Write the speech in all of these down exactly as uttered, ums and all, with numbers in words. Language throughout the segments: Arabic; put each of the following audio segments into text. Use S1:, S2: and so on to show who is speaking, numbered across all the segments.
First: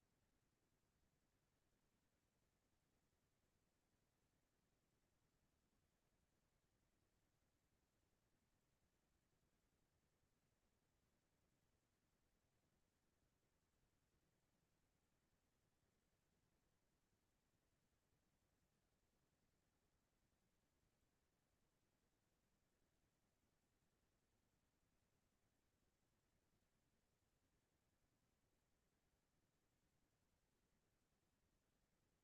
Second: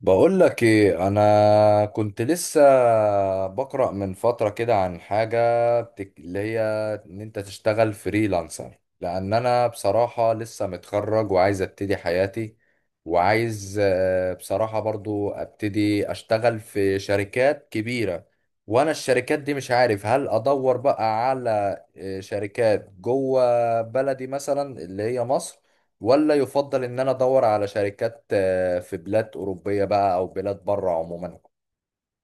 S1: بقول لك ايه؟ انا كنت لسه بقرأ من فترة كده عن حاجة بتك... اللي هي ان انت تشتغل فريلانسر. لان انا بصراحة لسه متخرج وعايز ابتدي حياتي، وعايز آه، بصراحة برضو ابتدي اشتغل في شركات كبيرة. وانا الشركات دي مش عارف، هل ادور بقى على آه، شركات جوه بلدي مثلا اللي هي مصر، ولا يفضل ان انا ادور على شركات آه، في بلاد اوروبيه بقى او بلاد بره عموما.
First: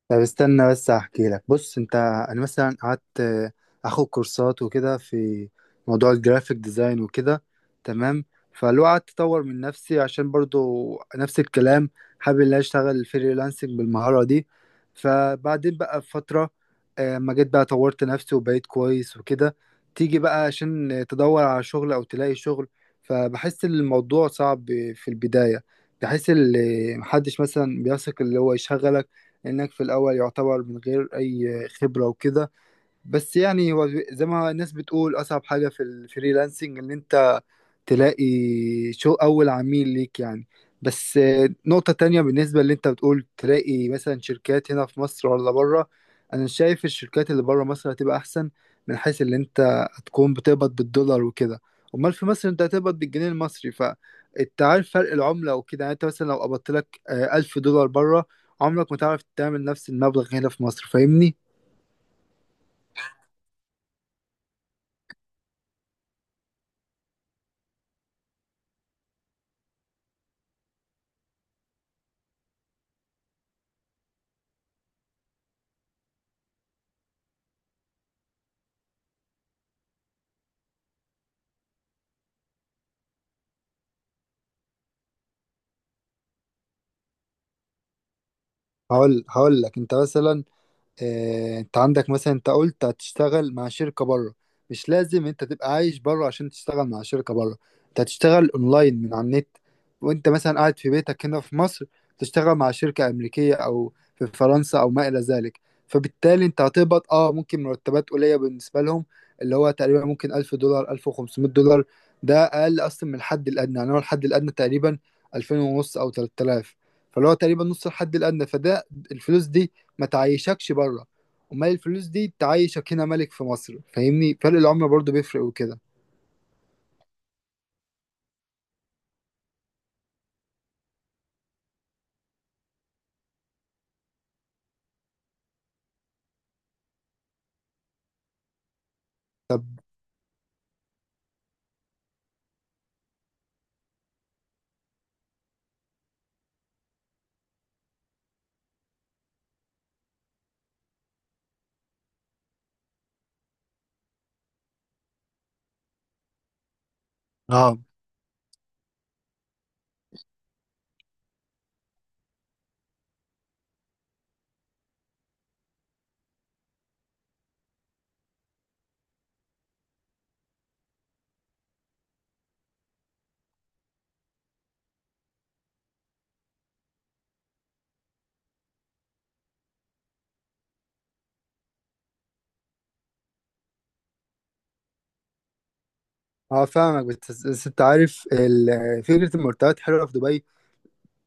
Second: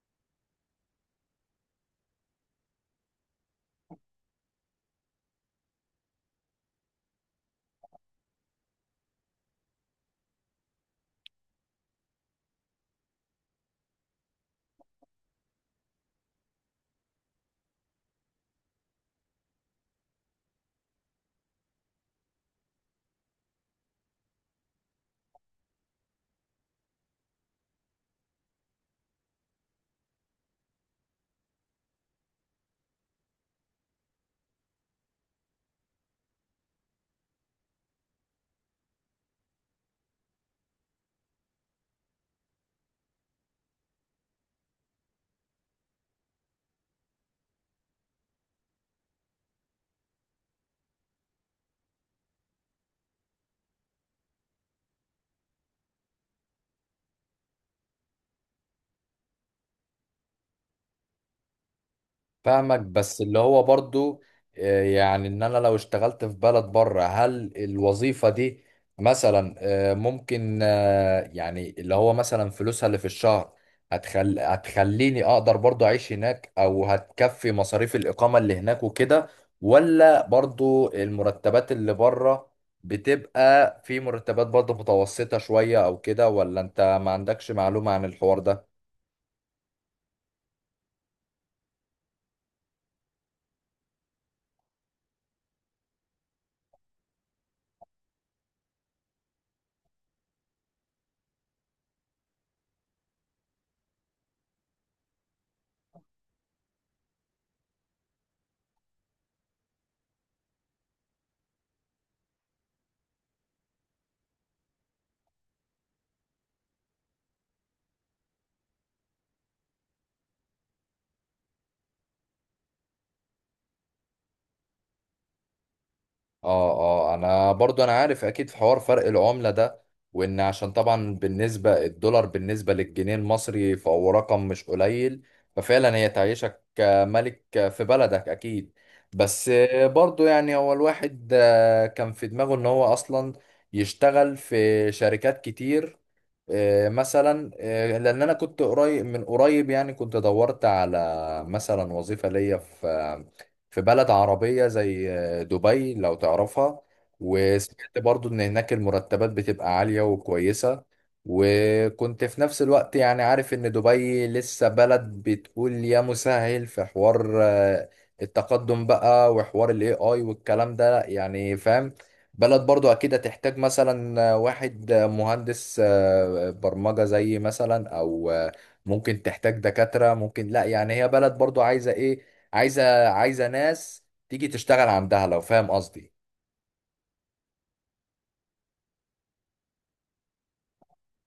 S2: طب استنى بس احكي لك. بص انت، انا مثلا قعدت آه، اخد كورسات وكده في موضوع الجرافيك ديزاين وكده. تمام. فلو قعدت اطور من نفسي عشان برضو نفس الكلام، حابب ان أنا اشتغل فريلانسنج بالمهارة دي. فبعدين بقى بفترة آه، ما جيت بقى طورت نفسي وبقيت كويس وكده، تيجي بقى عشان تدور على شغل او تلاقي شغل. فبحس ان الموضوع صعب في البداية. بحس ان محدش مثلا بيثق اللي هو يشغلك، لأنك في الأول يعتبر من غير أي خبرة وكده. بس يعني هو زي ما الناس بتقول، أصعب حاجة في الفريلانسنج إن أنت تلاقي شو اول عميل ليك يعني. بس آه، نقطة تانية بالنسبة اللي انت بتقول تلاقي مثلا شركات هنا في مصر ولا بره، انا شايف الشركات اللي بره مصر هتبقى احسن، من حيث اللي انت هتكون بتقبض بالدولار وكده. امال في مصر انت هتقبض بالجنيه المصري، فانت عارف فرق العملة وكده. يعني انت مثلا لو قبضت لك آه، ألف دولار بره، عمرك ما تعرف تعمل نفس المبلغ هنا في مصر. فاهمني؟
S1: فاهمك، بس اللي هو برضو آه، يعني ان انا لو اشتغلت في بلد بره، هل الوظيفه دي مثلا آه، ممكن يعني اللي هو مثلا فلوسها اللي في الشهر هتخل... هتخليني اقدر برضو اعيش هناك، او هتكفي مصاريف الاقامة اللي هناك وكده؟ ولا برضو المرتبات اللي بره بتبقى في مرتبات برضو متوسطة شوية او كده؟ ولا انت ما عندكش معلومة عن الحوار ده؟
S2: هقول هقول لك انت مثلا، آه، انت عندك مثلا، انت قلت هتشتغل مع شركة بره. مش لازم انت تبقى عايش بره عشان تشتغل مع شركة بره. انت هتشتغل اونلاين من على النت، وانت مثلا قاعد في بيتك هنا في مصر، تشتغل مع شركة امريكية او في فرنسا او ما الى ذلك. فبالتالي انت هتقبض اه ممكن مرتبات قليلة بالنسبة لهم، اللي هو تقريبا ممكن ألف دولار ألف وخمسمية دولار. ده اقل اصلا من الحد الادنى. يعني هو الحد الادنى تقريبا ألفين ونص او تلات آلاف. فاللي هو تقريبا نص الحد الادنى. فده الفلوس دي ما تعيشكش بره. امال الفلوس دي تعيشك هنا ملك في مصر. فاهمني، فرق العملة برضو بيفرق وكده.
S1: اه. اه، انا برضو انا عارف اكيد في حوار فرق العملة ده، وان عشان طبعا بالنسبة الدولار بالنسبة للجنيه المصري فهو رقم مش قليل. ففعلا هي تعيشك ملك في بلدك اكيد. بس برضو يعني هو الواحد كان في دماغه ان هو اصلا يشتغل في شركات كتير. آه، مثلا آه، لان انا كنت قريب من قريب، يعني كنت دورت على مثلا وظيفة ليا في في بلد عربية زي آه، دبي لو تعرفها.
S2: اه.
S1: وسمعت برضو ان هناك المرتبات بتبقى عالية وكويسة. وكنت في نفس الوقت يعني عارف ان دبي لسه بلد بتقول يا مسهل في حوار آه، التقدم بقى وحوار الاي اي والكلام ده، يعني فاهم. بلد برضو اكيد هتحتاج مثلا واحد مهندس آه، برمجة زي مثلا، او آه، ممكن تحتاج دكاترة، ممكن لا، يعني هي بلد برضو عايزة ايه. عايزة عايزة ناس تيجي تشتغل عندها، لو فاهم قصدي.
S2: اه فاهمك. بس بس انت عارف، ال- فكرة المرتبات حلوة في دبي،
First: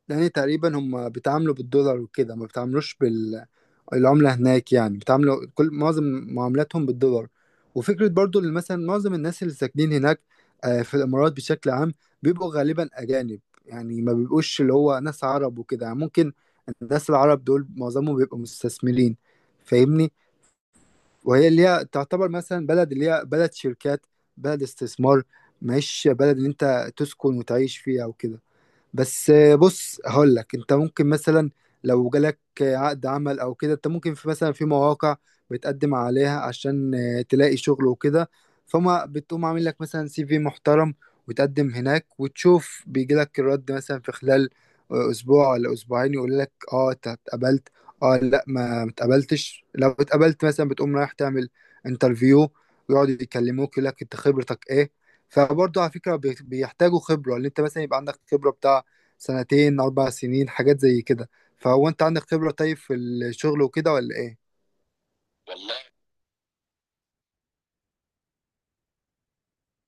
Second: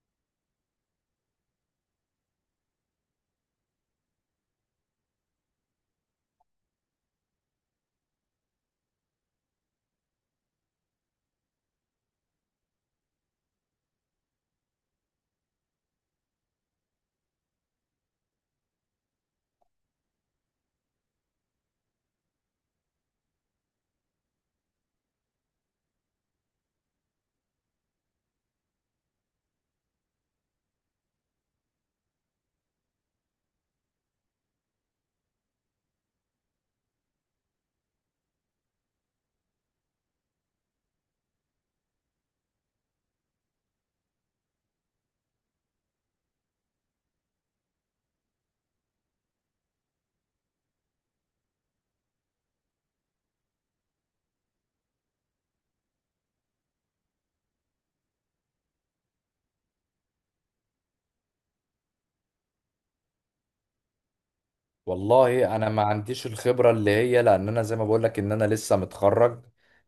S2: لان تقريبا هم بيتعاملوا بالدولار وكده، ما بيتعاملوش بال العملة هناك. يعني بيتعاملوا كل معظم معاملاتهم بالدولار. وفكرة برضو اللي مثلا معظم الناس اللي ساكنين هناك آه، في الإمارات بشكل عام، بيبقوا غالبا أجانب. يعني ما بيبقوش اللي هو ناس عرب وكده. يعني ممكن الناس العرب دول معظمهم بيبقوا مستثمرين، فاهمني. وهي اللي هي تعتبر مثلا بلد، اللي هي بلد شركات، بلد استثمار، مش بلد اللي انت تسكن وتعيش فيها وكده. بس آه، بص هقول لك انت ممكن مثلا، لو جالك آه، عقد عمل او كده، انت ممكن في مثلا في مواقع بتقدم عليها عشان آه، تلاقي شغل وكده. فما بتقوم عامل لك مثلا سي في محترم وتقدم هناك، وتشوف بيجي لك الرد مثلا في خلال آه، اسبوع ولا اسبوعين، يقول لك اه انت اتقبلت، اه لا ما متقبلتش. لو اتقبلت مثلا، بتقوم رايح تعمل انترفيو، ويقعدوا يكلموك يقول لك انت خبرتك ايه. فبرضه على فكرة، بي- بيحتاجوا خبرة، اللي انت مثلا يبقى عندك خبرة بتاع سنتين أربع سنين، حاجات زي كده. فهو أنت عندك خبرة طيب في الشغل وكده ولا إيه؟
S1: والله انا
S2: والله
S1: ما عنديش الخبره اللي هي، لان انا زي ما بقول لك ان انا لسه متخرج.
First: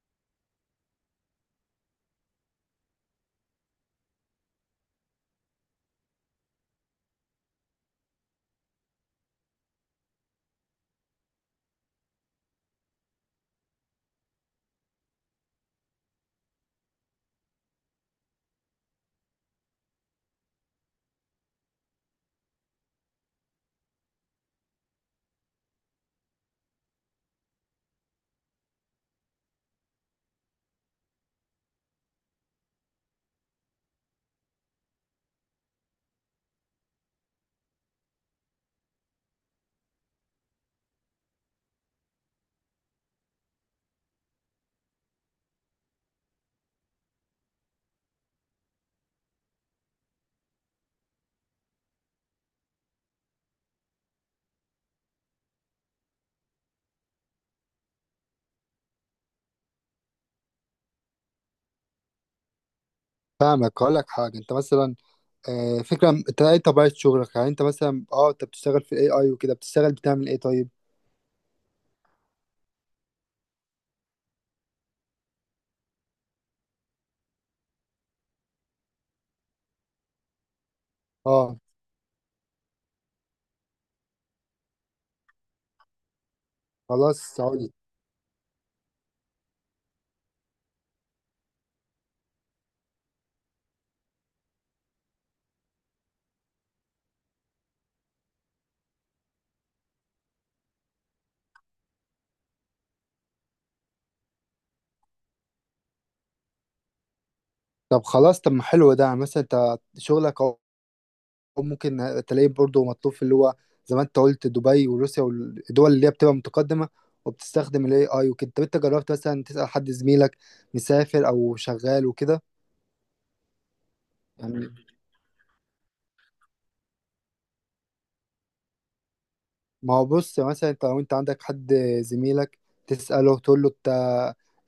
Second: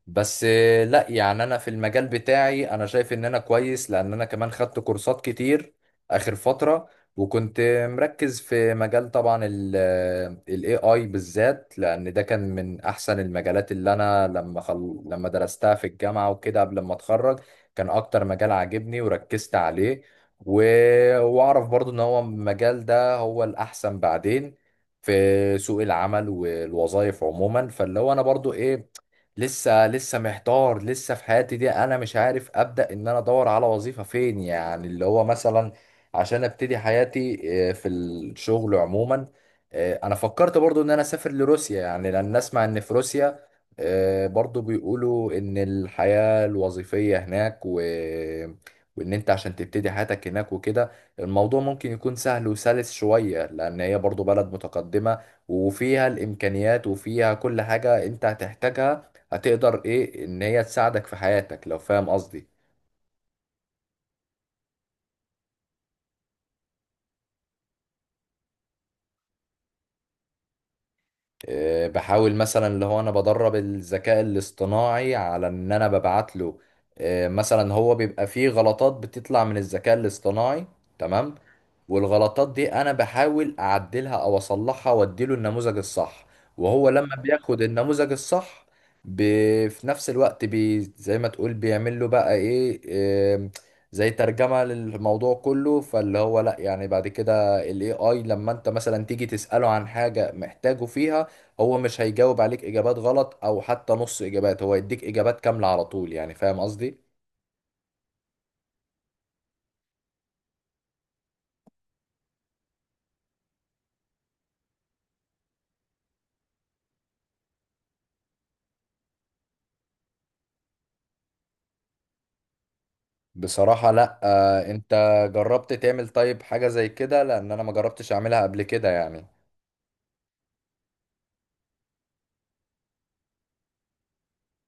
S1: بس آه، لا يعني انا في المجال بتاعي انا شايف ان انا كويس، لان انا كمان خدت كورسات كتير اخر فتره. وكنت مركز في مجال طبعا ال A I بالذات، لان ده كان من احسن المجالات اللي انا لما خل... لما درستها في الجامعه وكده قبل ما اتخرج. كان اكتر مجال عاجبني وركزت عليه. و... واعرف برضو ان هو المجال ده هو الاحسن بعدين في سوق العمل والوظائف عموما. فاللي هو انا برضو ايه، لسه لسه محتار، لسه في حياتي دي انا مش عارف ابدا ان انا ادور على وظيفه فين، يعني اللي هو مثلا عشان ابتدي حياتي آه، في الشغل عموما. آه، انا فكرت برضو ان انا اسافر لروسيا، يعني لان اسمع ان في روسيا آه، برضو بيقولوا ان الحياه الوظيفيه هناك و وان انت عشان تبتدي حياتك هناك وكده الموضوع ممكن يكون سهل وسلس شوية، لأن هي برضو بلد متقدمة وفيها الإمكانيات وفيها كل حاجة أنت هتحتاجها، هتقدر إيه إن هي تساعدك في حياتك، لو فاهم قصدي.
S2: فاهمك. هقول لك حاجة. أنت مثلا، آه، فكرة أنت إيه طبيعة شغلك؟ يعني أنت مثلا أه أنت بتشتغل في الأي أي وكده، بتشتغل بتعمل إيه طيب؟
S1: آه، بحاول مثلا اللي هو انا بدرب الذكاء الاصطناعي على ان انا ببعت له آه، مثلا. هو بيبقى فيه غلطات بتطلع من الذكاء الاصطناعي، تمام.
S2: أه.
S1: والغلطات دي انا بحاول اعدلها او اصلحها، واديله النموذج الصح. وهو لما
S2: خلاص هقول
S1: بياخد
S2: لك.
S1: النموذج الصح، ب... في نفس الوقت بي... زي ما تقول بيعمل له بقى ايه، آم، زي ترجمة للموضوع كله. فاللي هو لا يعني بعد كده الاي اي لما انت مثلا تيجي تسأله عن حاجة محتاجه فيها، هو مش هيجاوب عليك اجابات غلط او حتى نص اجابات، هو يديك اجابات كاملة على طول، يعني فاهم قصدي.
S2: طب خلاص، طب ما حلو ده. يعني مثلا أنت شغلك أهو ممكن تلاقيه برضه مطلوب في اللي هو زي ما أنت قلت دبي وروسيا والدول اللي هي بتبقى متقدمة وبتستخدم ال إيه آي وكده. طب أنت جربت مثلا تسأل حد زميلك مسافر أو شغال وكده؟
S1: بصراحة لا. آه،
S2: يعني
S1: انت جربت تعمل طيب حاجة زي كده؟ لان انا ما جربتش اعملها قبل كده يعني.
S2: ما هو بص، مثلا انت لو انت عندك حد زميلك تسأله تقول له انت،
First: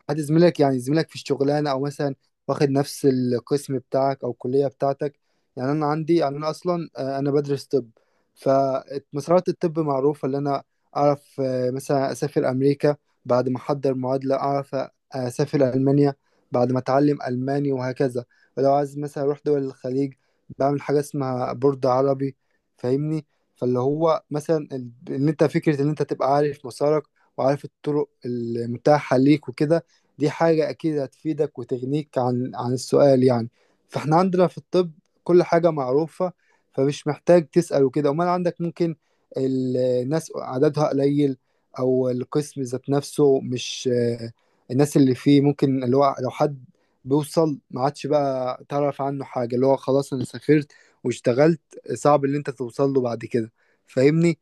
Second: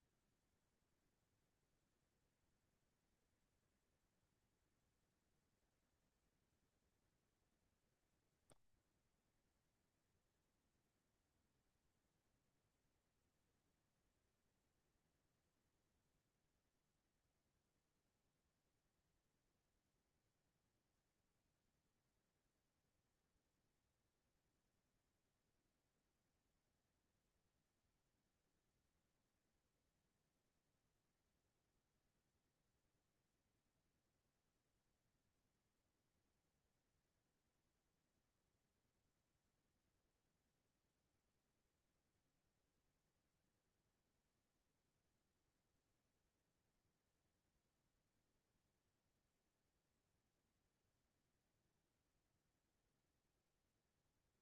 S2: حد زميلك يعني زميلك في الشغلانة، او مثلا واخد نفس القسم بتاعك او الكلية بتاعتك. يعني انا عندي، يعني انا اصلا آه، انا بدرس طب، فمسارات الطب معروفة. اللي انا اعرف آه، مثلا اسافر امريكا بعد ما احضر معادلة، اعرف آه، اسافر المانيا بعد ما اتعلم الماني، وهكذا. ولو عايز مثلا اروح دول الخليج، بعمل حاجة اسمها بورد عربي، فاهمني. فاللي هو مثلا ال- ان انت فكره ان انت تبقى عارف مسارك وعارف الطرق المتاحه ليك وكده، دي حاجه اكيد هتفيدك وتغنيك عن عن السؤال يعني. فاحنا عندنا في الطب كل حاجه معروفه، فمش محتاج تسال وكده. امال عندك ممكن ال- الناس عددها قليل، او القسم ذات نفسه مش آه، الناس اللي فيه ممكن. اللي هو لو حد بيوصل ما عادش بقى تعرف عنه حاجه، اللي هو خلاص انا سافرت واشتغلت، صعب اللي انت توصل له بعد كده. فاهمني.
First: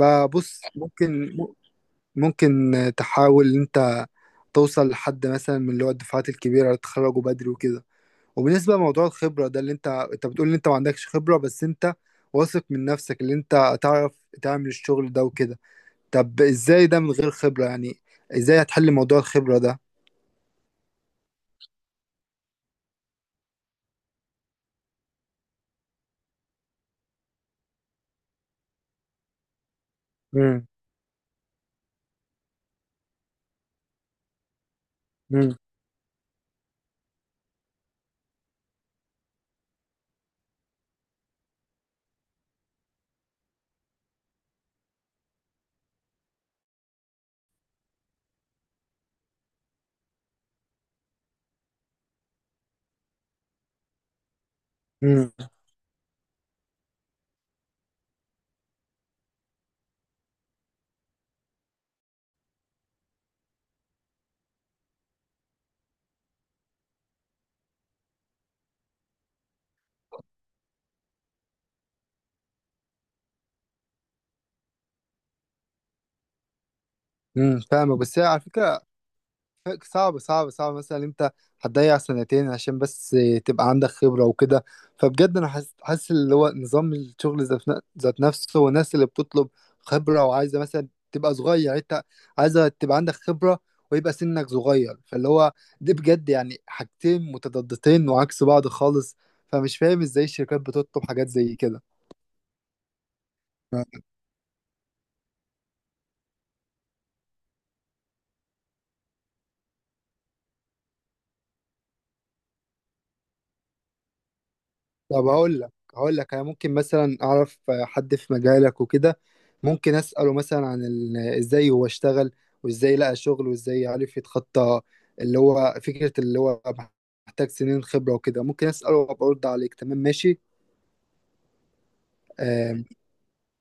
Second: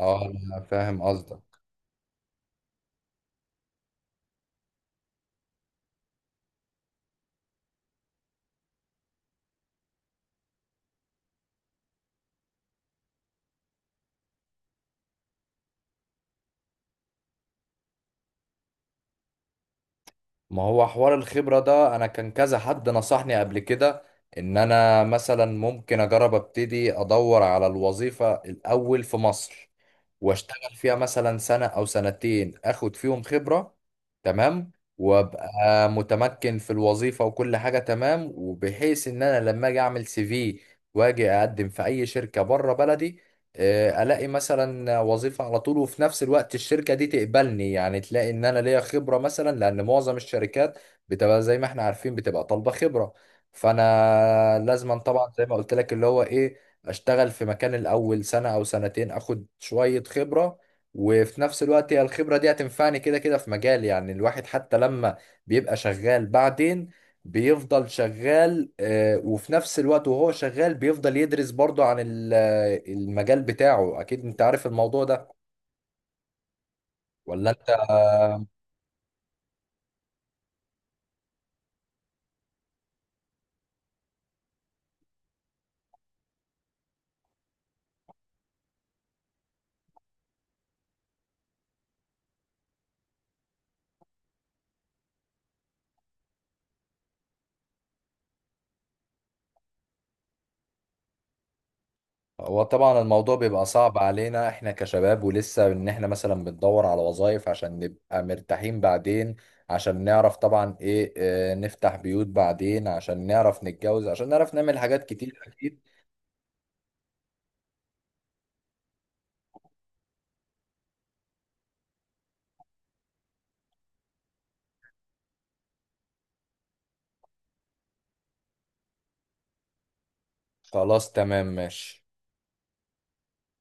S1: اه، أنا فاهم
S2: ممكن
S1: قصدك.
S2: ممكن تحاول ان انت توصل لحد مثلا من اللي هو الدفعات الكبيره اللي اتخرجوا بدري وكده. وبالنسبه لموضوع الخبره ده، اللي انت انت بتقول ان انت ما عندكش خبره، بس انت واثق من نفسك اللي انت تعرف تعمل الشغل ده وكده. طب ازاي ده من غير خبره يعني؟ ازاي هتحل موضوع الخبره ده؟
S1: ما هو حوار الخبرة ده انا كان كذا حد نصحني قبل كده ان انا مثلا ممكن اجرب ابتدي ادور على الوظيفة الاول في مصر،
S2: امم
S1: واشتغل فيها مثلا سنة او سنتين، اخد فيهم خبرة. تمام. وابقى متمكن في الوظيفة وكل حاجة تمام، وبحيث ان انا لما اجي اعمل سي في واجي اقدم في اي شركة بره بلدي، آه، الاقي مثلا وظيفة على طول، وفي نفس الوقت الشركة دي تقبلني، يعني تلاقي ان انا ليا خبرة مثلا. لان معظم الشركات بتبقى زي ما احنا عارفين بتبقى طالبة خبرة. فانا لازما
S2: امم
S1: طبعا زي ما قلت لك اللي هو ايه، اشتغل في مكان الاول سنة او سنتين، اخد شوية خبرة. وفي نفس الوقت هي الخبرة دي هتنفعني كده كده في مجالي. يعني الواحد حتى لما بيبقى شغال بعدين بيفضل شغال، آه، وفي نفس الوقت وهو شغال بيفضل يدرس برضه عن ال- آه، المجال بتاعه. اكيد انت عارف الموضوع ده، ولا
S2: امم
S1: انت؟
S2: فاهمك. بس هي على فكره صعب صعب صعب. مثلا انت هتضيع سنتين عشان بس تبقى عندك خبرة وكده. فبجد انا حاسس حاسس اللي هو نظام الشغل ذات ن- ذات نفسه، والناس اللي بتطلب خبرة وعايزة مثلا تبقى صغير. انت عايزة تبقى عندك خبرة ويبقى سنك صغير، فاللي هو دي بجد يعني حاجتين متضادتين وعكس بعض خالص. فمش فاهم ازاي الشركات بتطلب حاجات زي كده.
S1: هو طبعا الموضوع بيبقى صعب علينا احنا كشباب، ولسه ان احنا مثلا بندور على وظائف عشان نبقى مرتاحين بعدين، عشان نعرف طبعا ايه، اه، نفتح بيوت بعدين، عشان نعرف نتجوز، عشان نعرف نعمل حاجات
S2: طب
S1: كتير
S2: هقول لك
S1: اكيد.
S2: هقول لك، انا ممكن مثلا اعرف حد في مجالك وكده، ممكن اساله مثلا عن ال- ازاي هو اشتغل، وازاي لقى شغل، وازاي عرف يتخطى اللي هو فكرة اللي هو محتاج سنين خبرة وكده. ممكن اساله وابقى ارد عليك. تمام ماشي؟
S1: خلاص، تمام، ماشي.
S2: آه،